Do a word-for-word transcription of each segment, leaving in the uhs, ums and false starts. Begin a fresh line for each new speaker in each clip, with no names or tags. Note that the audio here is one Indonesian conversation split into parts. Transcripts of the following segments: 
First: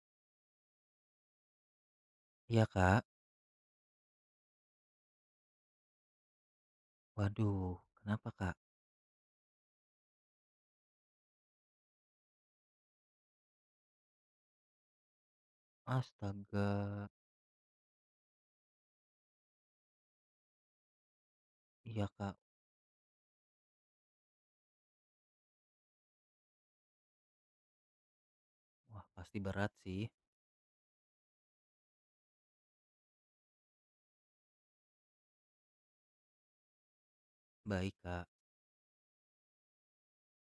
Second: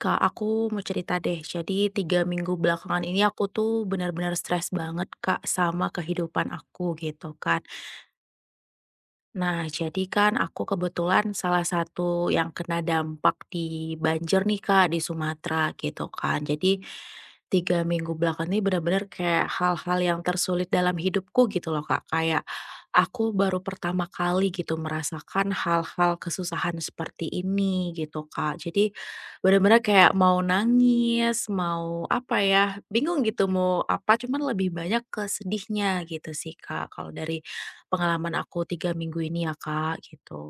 Kak, aku mau cerita deh. Jadi tiga minggu
Iya,
belakangan
Kak.
ini aku tuh benar-benar stres banget Kak sama kehidupan aku gitu kan.
Waduh, kenapa, Kak?
Nah, jadi kan aku kebetulan salah satu yang kena dampak di banjir nih Kak, di Sumatera gitu kan. Jadi
Astaga.
tiga minggu belakang ini benar-benar kayak hal-hal yang tersulit dalam hidupku gitu loh
Iya,
Kak.
Kak.
Kayak aku baru pertama kali gitu merasakan hal-hal kesusahan seperti ini gitu Kak. Jadi
Wah, pasti berat
benar-benar
sih.
kayak mau nangis, mau apa ya, bingung gitu mau apa, cuman lebih banyak ke sedihnya gitu sih Kak kalau dari
Baik, Kak.
pengalaman aku tiga minggu ini ya, Kak, gitu.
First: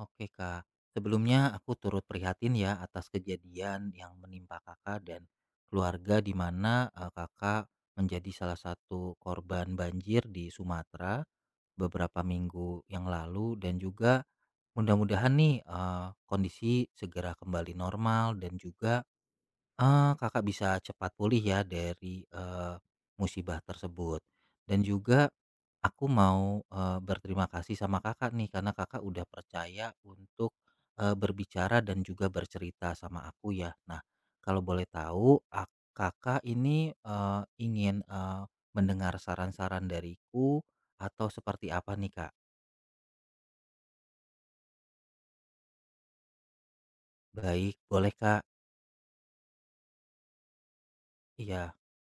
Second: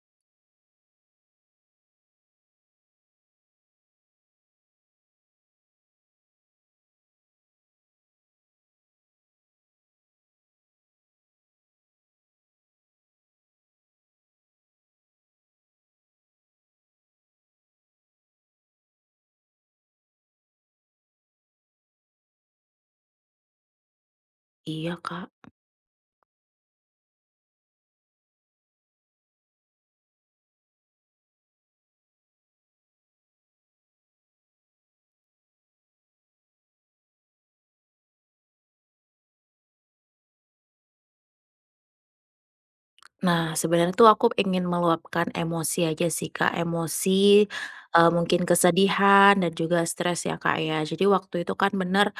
Oke, Kak. Sebelumnya aku turut prihatin ya atas kejadian yang menimpa Kakak dan keluarga di mana eh, Kakak menjadi salah satu korban banjir di Sumatera beberapa minggu yang lalu, dan juga mudah-mudahan nih eh, kondisi segera kembali normal, dan juga Eee, Kakak bisa cepat pulih ya dari, eee, musibah tersebut, dan
Iya,
juga
Kak.
aku mau, eee, berterima kasih sama Kakak nih karena Kakak udah percaya untuk, eee, berbicara dan juga bercerita sama aku ya. Nah, kalau boleh tahu ak Kakak ini, eee, ingin, eee, mendengar saran-saran dariku atau seperti apa nih, Kak?
Nah, sebenarnya tuh aku ingin meluapkan emosi aja sih, Kak. Emosi,
Baik, boleh,
eee,
Kak?
mungkin kesedihan dan juga stres ya, Kak, ya. Jadi waktu itu kan
Iya.
bener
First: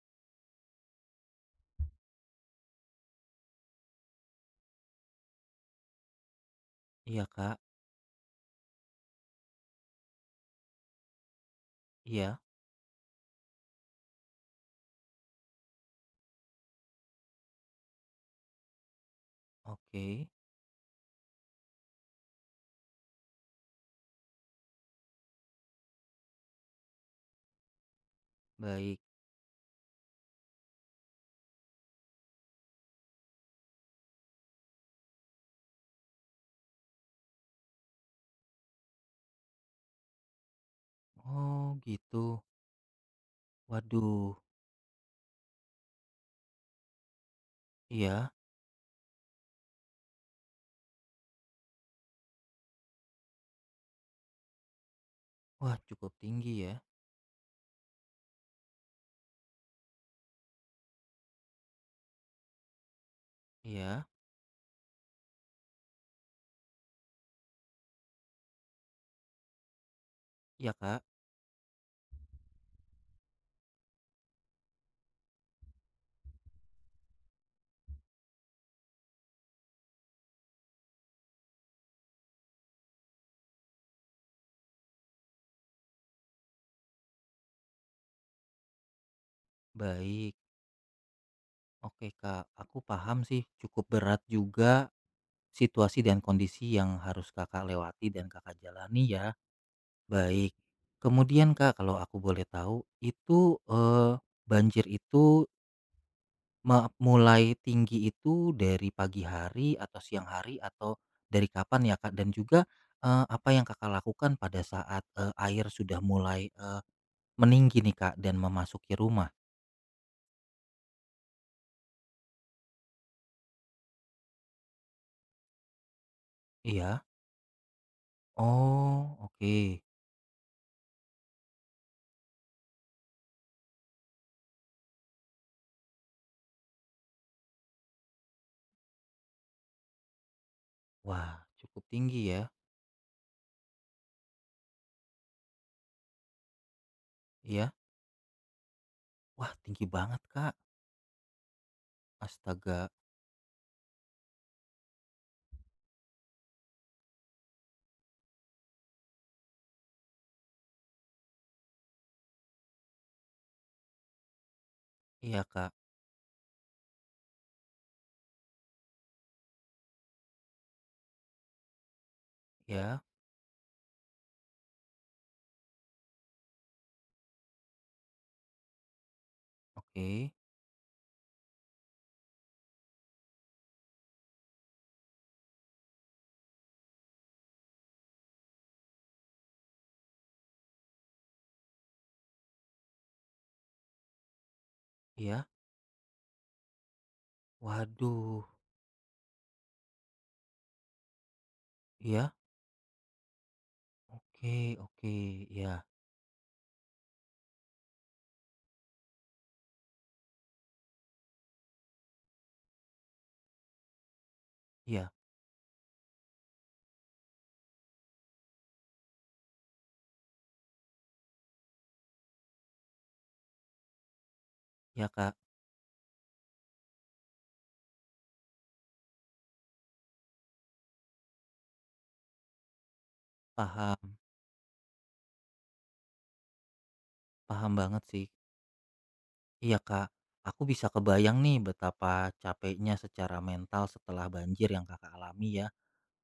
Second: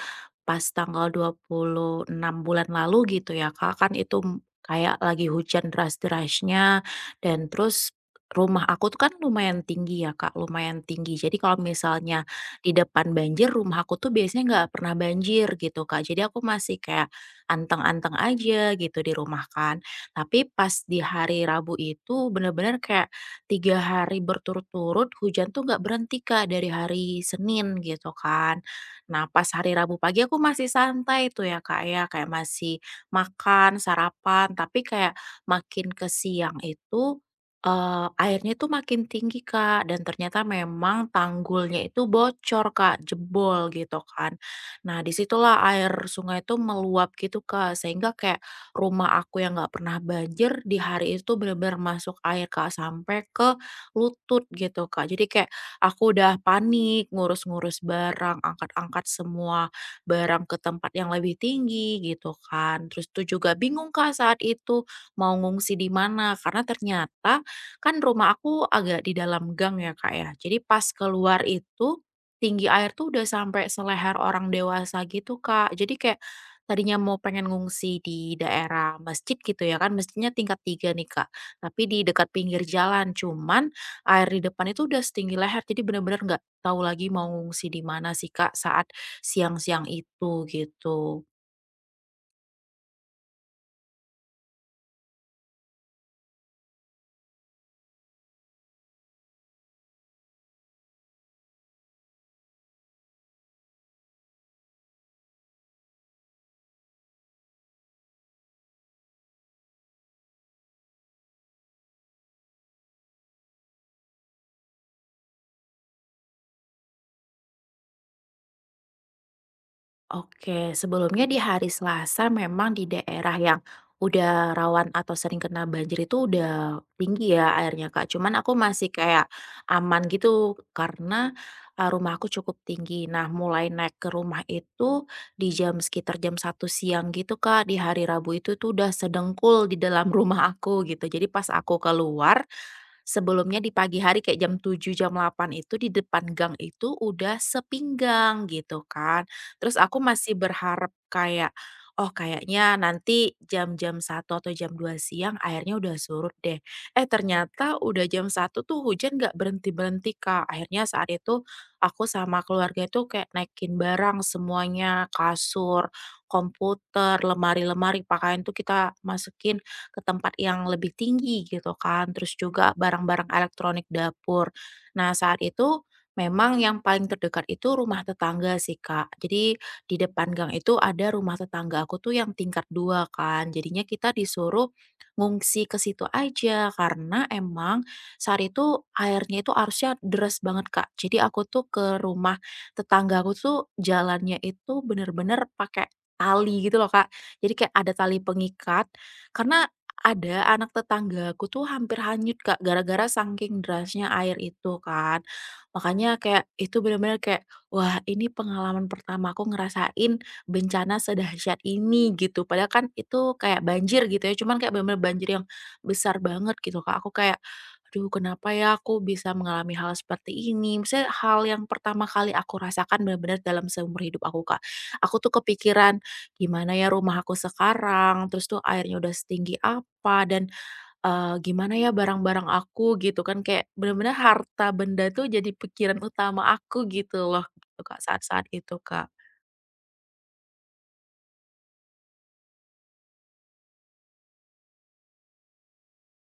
pas tanggal dua puluh enam bulan lalu gitu ya, Kak, kan itu m kayak lagi hujan deras-derasnya
Iya,
dan
Kak.
terus rumah aku tuh kan lumayan tinggi ya, Kak, lumayan tinggi. Jadi kalau misalnya
Iya.
di depan banjir, rumah aku tuh biasanya nggak pernah banjir gitu, Kak. Jadi aku masih kayak anteng-anteng aja gitu di rumah kan.
Oke.
Tapi pas di hari Rabu itu bener-bener kayak tiga hari berturut-turut hujan tuh nggak berhenti, Kak, dari hari Senin gitu kan.
Baik.
Nah, pas hari Rabu pagi aku masih santai tuh ya, Kak, ya, kayak masih makan, sarapan, tapi kayak makin ke siang itu, eee, airnya itu makin tinggi, Kak, dan ternyata memang
Oh,
tanggulnya itu
gitu.
bocor, Kak, jebol gitu kan.
Waduh,
Nah, disitulah air sungai itu meluap gitu, Kak, sehingga
iya.
kayak rumah aku yang nggak pernah banjir di hari itu bener-bener masuk air, Kak, sampai ke lutut gitu, Kak. Jadi kayak
Wah, cukup
aku udah
tinggi ya.
panik ngurus-ngurus barang, angkat-angkat semua barang ke tempat yang lebih tinggi gitu kan. Terus tuh juga bingung
Iya.
Kak saat itu mau ngungsi di mana karena ternyata kan rumah aku agak di dalam gang ya Kak ya. Jadi
Iya,
pas
Kak.
keluar itu tinggi air tuh udah sampai seleher orang dewasa gitu Kak. Jadi kayak tadinya mau pengen ngungsi di daerah masjid gitu ya kan masjidnya tingkat tiga nih Kak tapi di dekat pinggir jalan cuman air di depan itu udah setinggi leher, jadi benar-benar nggak tahu lagi mau ngungsi di mana sih, Kak, saat siang-siang
Baik.
itu, gitu.
Oke, Kak. Aku paham sih cukup berat juga situasi dan kondisi yang harus Kakak lewati dan Kakak jalani ya. Baik. Kemudian, Kak, kalau aku boleh tahu, itu eh, banjir itu me- mulai tinggi itu dari pagi hari atau siang hari atau dari kapan ya, Kak? Dan juga eh, apa yang Kakak lakukan pada saat eh, air sudah mulai eh, meninggi nih, Kak, dan memasuki rumah?
Oke, sebelumnya di hari Selasa memang di daerah yang udah rawan atau sering kena banjir itu udah
Iya?
tinggi ya airnya, Kak. Cuman aku masih
Oh,
kayak
oke.
aman gitu karena, eee, rumah aku cukup tinggi. Nah, mulai naik ke rumah itu di jam sekitar jam satu siang gitu, Kak, di hari Rabu itu tuh udah sedengkul di dalam rumah aku gitu. Jadi
Wah,
pas aku
cukup tinggi ya?
keluar, sebelumnya di pagi hari kayak jam tujuh jam delapan itu di depan gang itu udah
Iya.
sepinggang gitu kan.
Wah,
Terus
tinggi
aku
banget,
masih
Kak.
berharap kayak, oh kayaknya
Astaga.
nanti jam-jam satu atau jam dua siang airnya udah surut deh. Eh ternyata udah jam satu tuh hujan nggak berhenti-berhenti Kak. Akhirnya saat itu aku sama keluarga itu kayak naikin barang semuanya,
Iya, Kak.
kasur, komputer, lemari-lemari pakaian tuh kita masukin ke tempat yang lebih tinggi gitu kan, terus juga
Ya.
barang-barang elektronik dapur. Nah, saat itu memang yang paling terdekat itu rumah tetangga sih, Kak. Jadi di depan
Oke.
gang itu ada rumah tetangga aku tuh yang tingkat dua kan. Jadinya kita disuruh ngungsi ke situ aja karena emang saat itu airnya itu arusnya deras banget, Kak. Jadi aku tuh ke rumah tetangga aku tuh jalannya itu
Iya.
bener-bener pakai tali gitu loh, Kak. Jadi kayak ada tali
Waduh.
pengikat karena ada, anak tetanggaku tuh hampir
Iya.
hanyut, Kak, gara-gara saking derasnya air
Oke,
itu
oke.
kan.
Iya.
Makanya kayak itu benar-benar kayak, wah ini pengalaman pertama aku ngerasain bencana sedahsyat ini gitu. Padahal kan itu kayak banjir gitu ya, cuman kayak benar-benar
Iya.
banjir yang besar banget gitu, Kak. Aku kayak, aduh kenapa ya aku bisa mengalami hal seperti ini. Maksudnya hal yang pertama kali aku rasakan benar-benar dalam seumur hidup aku, Kak.
Iya,
Aku
Kak.
tuh kepikiran gimana ya rumah aku sekarang, terus tuh airnya udah setinggi apa, dan, eee, gimana ya barang-barang aku gitu kan, kayak
Paham.
bener-bener harta benda tuh jadi pikiran utama aku gitu loh,
Paham
gitu, Kak,
banget sih.
saat-saat itu, Kak.
Iya, Kak. Aku bisa kebayang nih betapa capeknya secara mental setelah banjir yang Kakak alami ya.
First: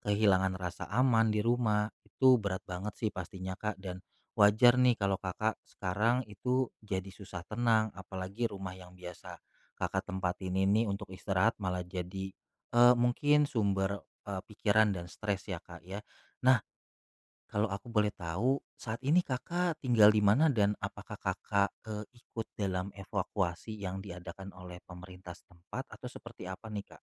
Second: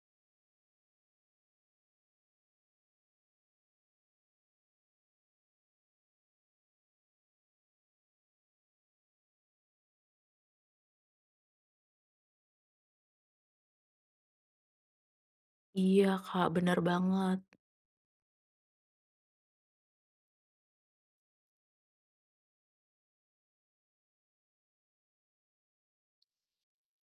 Kehilangan rasa aman di rumah, itu berat banget sih pastinya Kak, dan wajar nih kalau Kakak sekarang itu jadi susah tenang, apalagi rumah yang biasa Kakak tempatin ini untuk istirahat malah jadi, eee, mungkin sumber, eee, pikiran dan stres ya Kak ya.
Iya, Kak,
Nah,
bener banget.
kalau aku boleh tahu, saat ini Kakak tinggal di mana dan apakah Kakak, eee, ikut dalam evakuasi yang diadakan oleh pemerintah setempat atau seperti apa nih Kak?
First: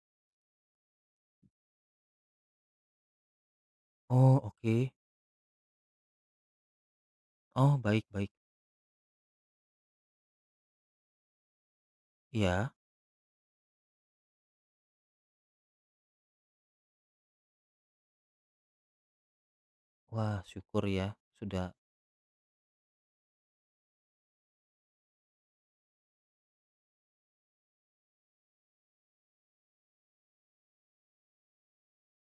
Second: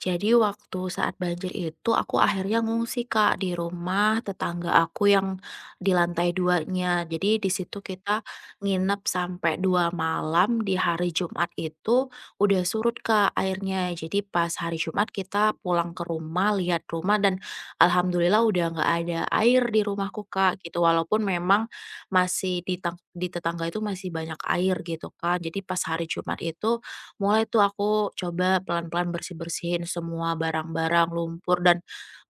Jadi waktu saat banjir itu aku akhirnya ngungsi Kak di rumah
Oh,
tetangga
oke.
aku yang di lantai duanya. Jadi di
Oh,
situ
baik
kita
baik,
nginep sampai dua malam di hari Jumat itu udah
iya.
surut Kak airnya. Jadi pas hari Jumat kita pulang ke rumah, lihat rumah dan alhamdulillah udah nggak ada air di rumahku
Wah,
Kak gitu.
syukur ya
Walaupun
sudah
memang masih di tang- di tetangga itu masih banyak air gitu Kak. Jadi pas hari Jumat itu mulai tuh aku coba pelan-pelan bersih-bersihin semua barang-barang, lumpur, dan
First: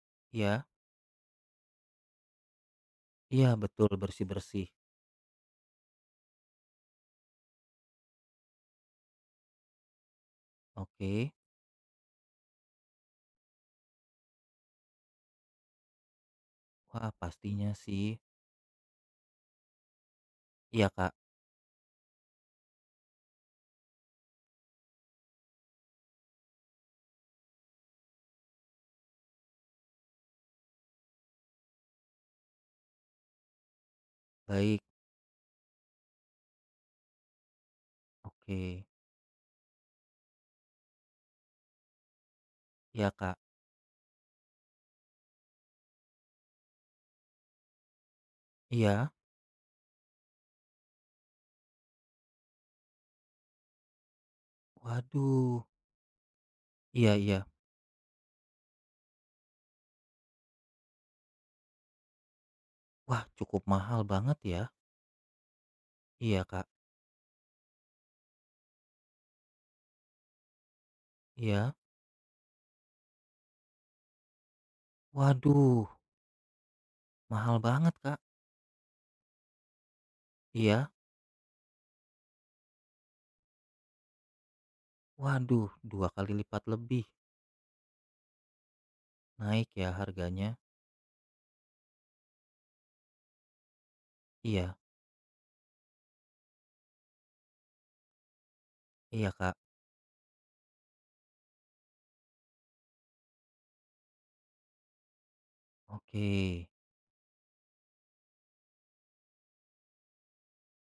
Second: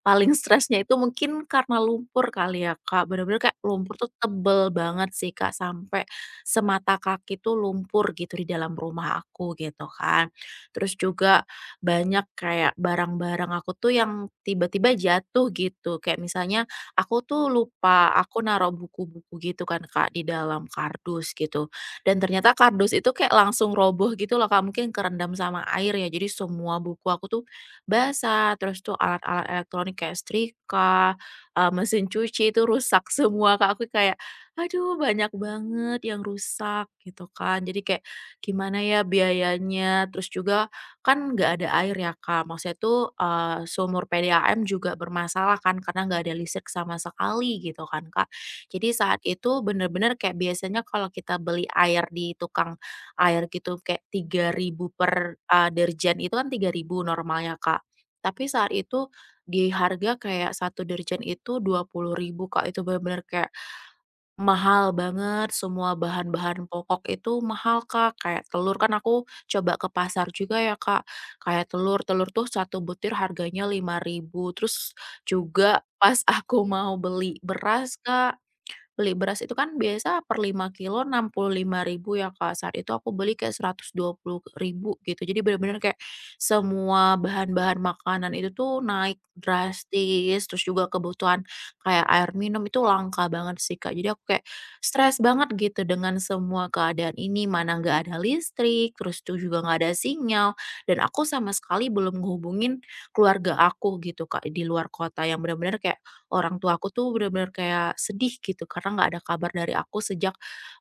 paling
iya,
stresnya itu mungkin karena lumpur kali ya, Kak, bener-bener
iya,
kayak
betul,
lumpur tuh
bersih-bersih.
tebel banget sih, Kak, sampai semata kaki tuh lumpur gitu di dalam rumah aku gitu kan. Terus
Oke.
juga banyak kayak barang-barang aku tuh yang tiba-tiba jatuh gitu, kayak misalnya
Wah,
aku tuh
pastinya sih.
lupa aku naruh buku-buku gitu kan, Kak, di dalam
Iya, Kak.
kardus gitu dan ternyata kardus itu kayak langsung roboh gitu loh, Kak, mungkin kerendam sama air ya, jadi semua buku aku tuh basah, terus tuh alat-alat elektronik kayak setrika, eee, mesin cuci itu rusak semua, Kak. Aku kayak,
Baik.
aduh banyak banget yang rusak gitu kan. Jadi kayak gimana
Oke.
ya biayanya, terus juga kan nggak ada air ya, Kak. Maksudnya tuh,
Iya, Kak.
eee, sumur P D A M juga bermasalah kan karena nggak ada listrik sama sekali gitu kan, Kak. Jadi
Iya.
saat itu bener-bener kayak biasanya kalau kita beli air di tukang air gitu kayak tiga ribu per,
Waduh.
eee, deterjen itu kan tiga ribu
Iya, iya.
normalnya, Kak. Tapi saat itu di harga kayak satu dirjen itu dua puluh ribu Kak, itu
Wah,
bener-bener kayak
cukup mahal banget ya.
mahal banget, semua
Iya,
bahan-bahan
Kak.
pokok itu mahal Kak, kayak telur kan aku coba ke pasar juga ya Kak, kayak
Iya.
telur, telur tuh satu butir harganya lima ribu terus juga
Waduh,
pas aku mau beli
mahal banget,
beras
Kak.
Kak. Beli beras itu kan biasa per lima
Iya.
kilo enam puluh lima ribu ya, Kak. Saat itu aku beli kayak seratus dua puluh ribu gitu. Jadi
Waduh,
bener-bener kayak
dua kali lipat lebih
semua bahan-bahan makanan itu tuh naik
naik ya
drastis,
harganya.
terus juga kebutuhan kayak air minum itu langka banget sih, Kak. Jadi aku kayak
Iya.
stres banget gitu dengan semua keadaan ini, mana nggak ada listrik, terus
Iya,
tuh
Kak.
juga nggak ada sinyal, dan aku sama sekali belum ngehubungin keluarga aku gitu, Kak, di luar kota yang benar-benar kayak
Oke.
orang tua aku tuh bener-bener kayak sedih gitu karena nggak ada kabar dari aku sejak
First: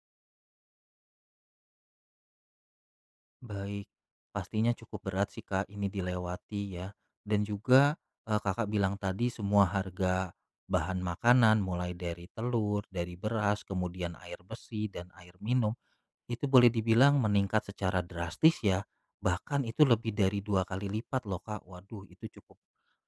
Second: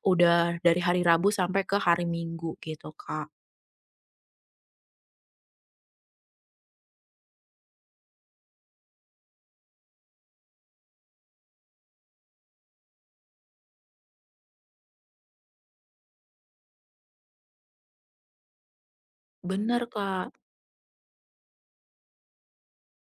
udah dari hari Rabu sampai ke hari Minggu gitu, Kak.
Baik, pastinya cukup berat sih Kak ini dilewati ya. Dan juga eh, Kakak bilang tadi semua harga bahan makanan mulai dari telur, dari beras, kemudian air besi dan air minum itu boleh dibilang meningkat secara drastis ya. Bahkan itu
Bener,
lebih
Kak.
dari dua kali lipat loh Kak. Waduh, itu cukup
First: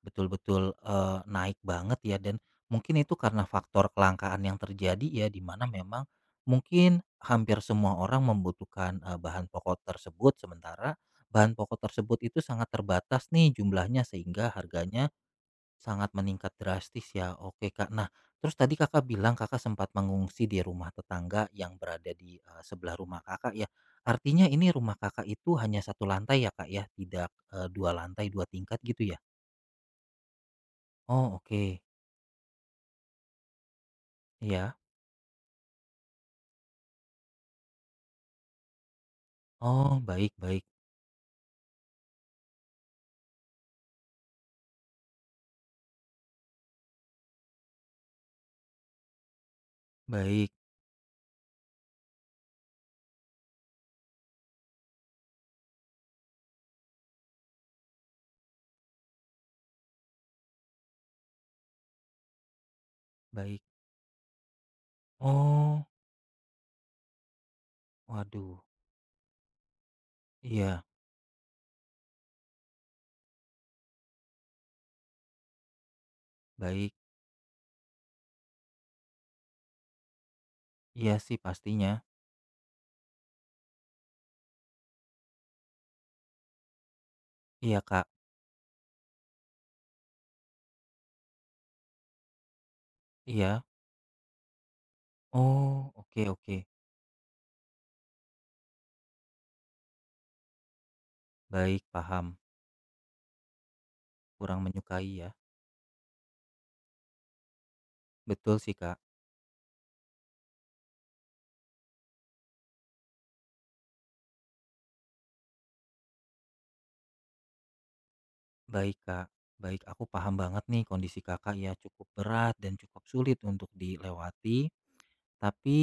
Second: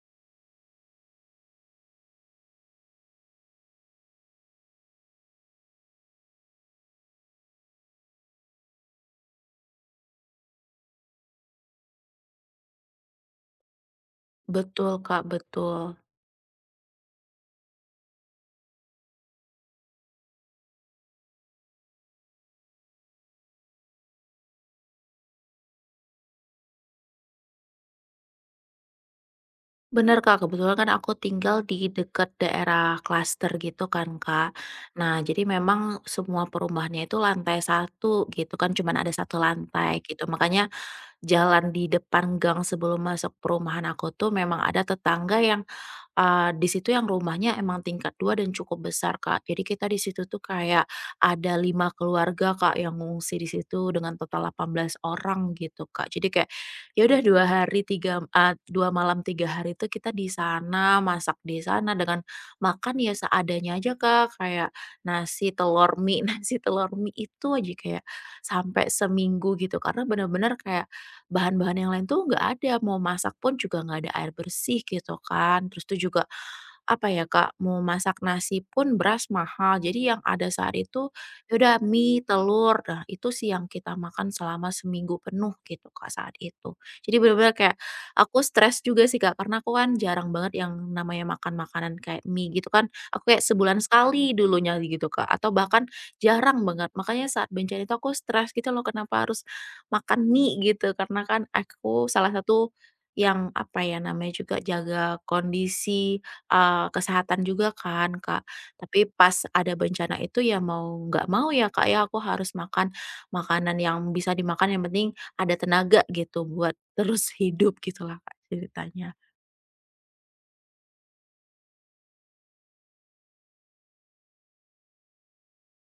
betul-betul, eee, naik banget ya, dan mungkin itu karena faktor kelangkaan yang terjadi ya, di mana memang mungkin hampir semua orang membutuhkan, eee, bahan pokok tersebut, sementara bahan pokok tersebut itu sangat terbatas nih jumlahnya sehingga
Betul,
harganya
Kak, betul.
sangat meningkat drastis ya. Oke, Kak. Nah, terus tadi Kakak bilang Kakak sempat mengungsi di rumah tetangga yang berada di, eee, sebelah rumah Kakak ya. Artinya ini rumah Kakak itu hanya satu lantai ya, Kak, ya? Tidak, eee, dua lantai, dua tingkat gitu ya?
Bener, Kak, kebetulan kan aku
Oh,
tinggal
oke.
di dekat daerah klaster gitu kan, Kak.
Iya.
Nah, jadi memang semua perumahannya itu lantai satu gitu kan, cuman ada satu lantai
Oh,
gitu.
baik, baik,
Makanya jalan di depan gang sebelum masuk perumahan aku tuh memang ada tetangga yang Eee, di situ yang rumahnya emang tingkat dua dan cukup besar, Kak. Jadi kita di situ tuh
baik,
kayak ada lima keluarga, Kak, yang ngungsi di situ dengan total delapan belas orang gitu, Kak. Jadi kayak ya udah 2 hari tiga eee, dua malam tiga hari itu kita di sana, masak di sana dengan makan ya
baik.
seadanya aja, Kak, kayak nasi
Oh,
telur mie nasi telur mie itu aja kayak
waduh.
sampai seminggu gitu, karena bener-bener
Iya,
kayak bahan-bahan yang lain tuh nggak ada, mau masak pun juga nggak ada air bersih gitu kan. Terus itu juga
baik.
apa ya Kak, mau masak nasi pun beras mahal. Jadi yang ada saat itu,
Iya sih
ya udah
pastinya.
mie, telur, nah itu sih yang kita makan selama seminggu penuh gitu Kak saat itu. Jadi benar-benar kayak
Iya, Kak.
aku stres juga sih Kak, karena aku kan jarang banget yang namanya makan makanan kayak mie gitu kan. Aku kayak
Iya.
sebulan sekali dulunya gitu Kak, atau bahkan
Oh, oke, oke.
jarang banget. Makanya saat bencana itu aku stres gitu loh, kenapa harus makan mie gitu, karena kan
Baik,
aku salah
paham.
satu yang, apa ya namanya juga,
Kurang menyukai
jaga
ya.
kondisi, eee, kesehatan juga kan, Kak.
Betul sih, Kak.
Tapi pas ada bencana itu ya mau nggak mau ya, Kak, ya, aku harus makan makanan yang bisa dimakan, yang penting ada tenaga gitu buat terus hidup gitulah, Kak,
Baik,
ceritanya.
Kak. Baik, aku paham banget nih kondisi Kakak ya cukup berat dan cukup sulit untuk dilewati. Tapi,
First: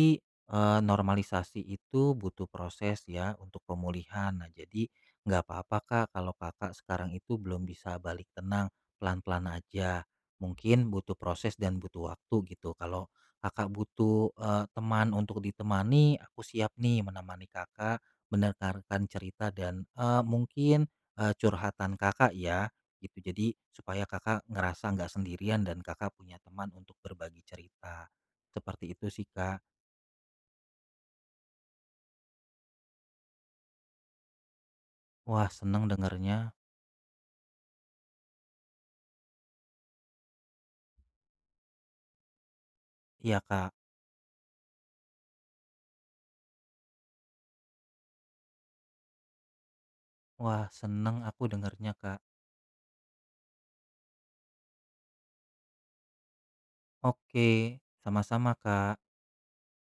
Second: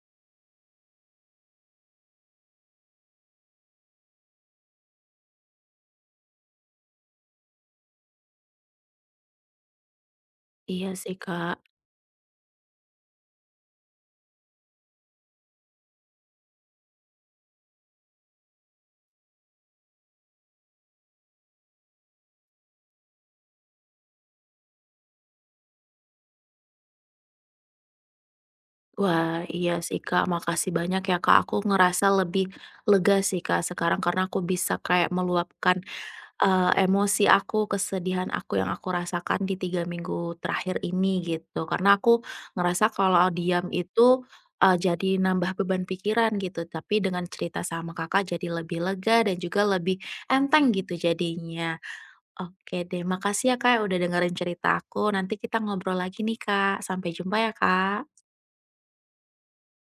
eee, normalisasi itu butuh proses ya untuk pemulihan. Nah, jadi nggak apa-apa, Kak, kalau Kakak sekarang itu belum bisa balik tenang, pelan-pelan aja. Mungkin
Iya sih,
butuh
Kak.
proses dan butuh waktu gitu. Kalau Kakak butuh, eee, teman untuk ditemani, aku siap nih menemani Kakak, mendengarkan cerita dan, eee, mungkin, eee, curhatan Kakak ya, gitu. Jadi supaya Kakak ngerasa nggak sendirian dan Kakak punya teman untuk berbagi cerita. Seperti itu sih,
Wah,
Kak.
iya sih, Kak, makasih banyak ya, Kak, aku ngerasa lebih lega sih, Kak, sekarang karena aku bisa kayak
Wah,
meluapkan
seneng dengernya.
Eee, emosi aku, kesedihan aku yang aku rasakan di tiga minggu terakhir ini gitu. Karena aku ngerasa kalau
Iya,
diam
Kak.
itu, eee, jadi nambah beban pikiran gitu, tapi dengan cerita sama Kakak jadi lebih lega dan juga lebih
Wah,
enteng gitu
seneng aku
jadinya.
dengernya, Kak.
Oke deh, makasih ya Kak, udah dengerin cerita aku, nanti kita ngobrol lagi nih Kak. Sampai jumpa
Oke,
ya Kak.
sama-sama, Kak.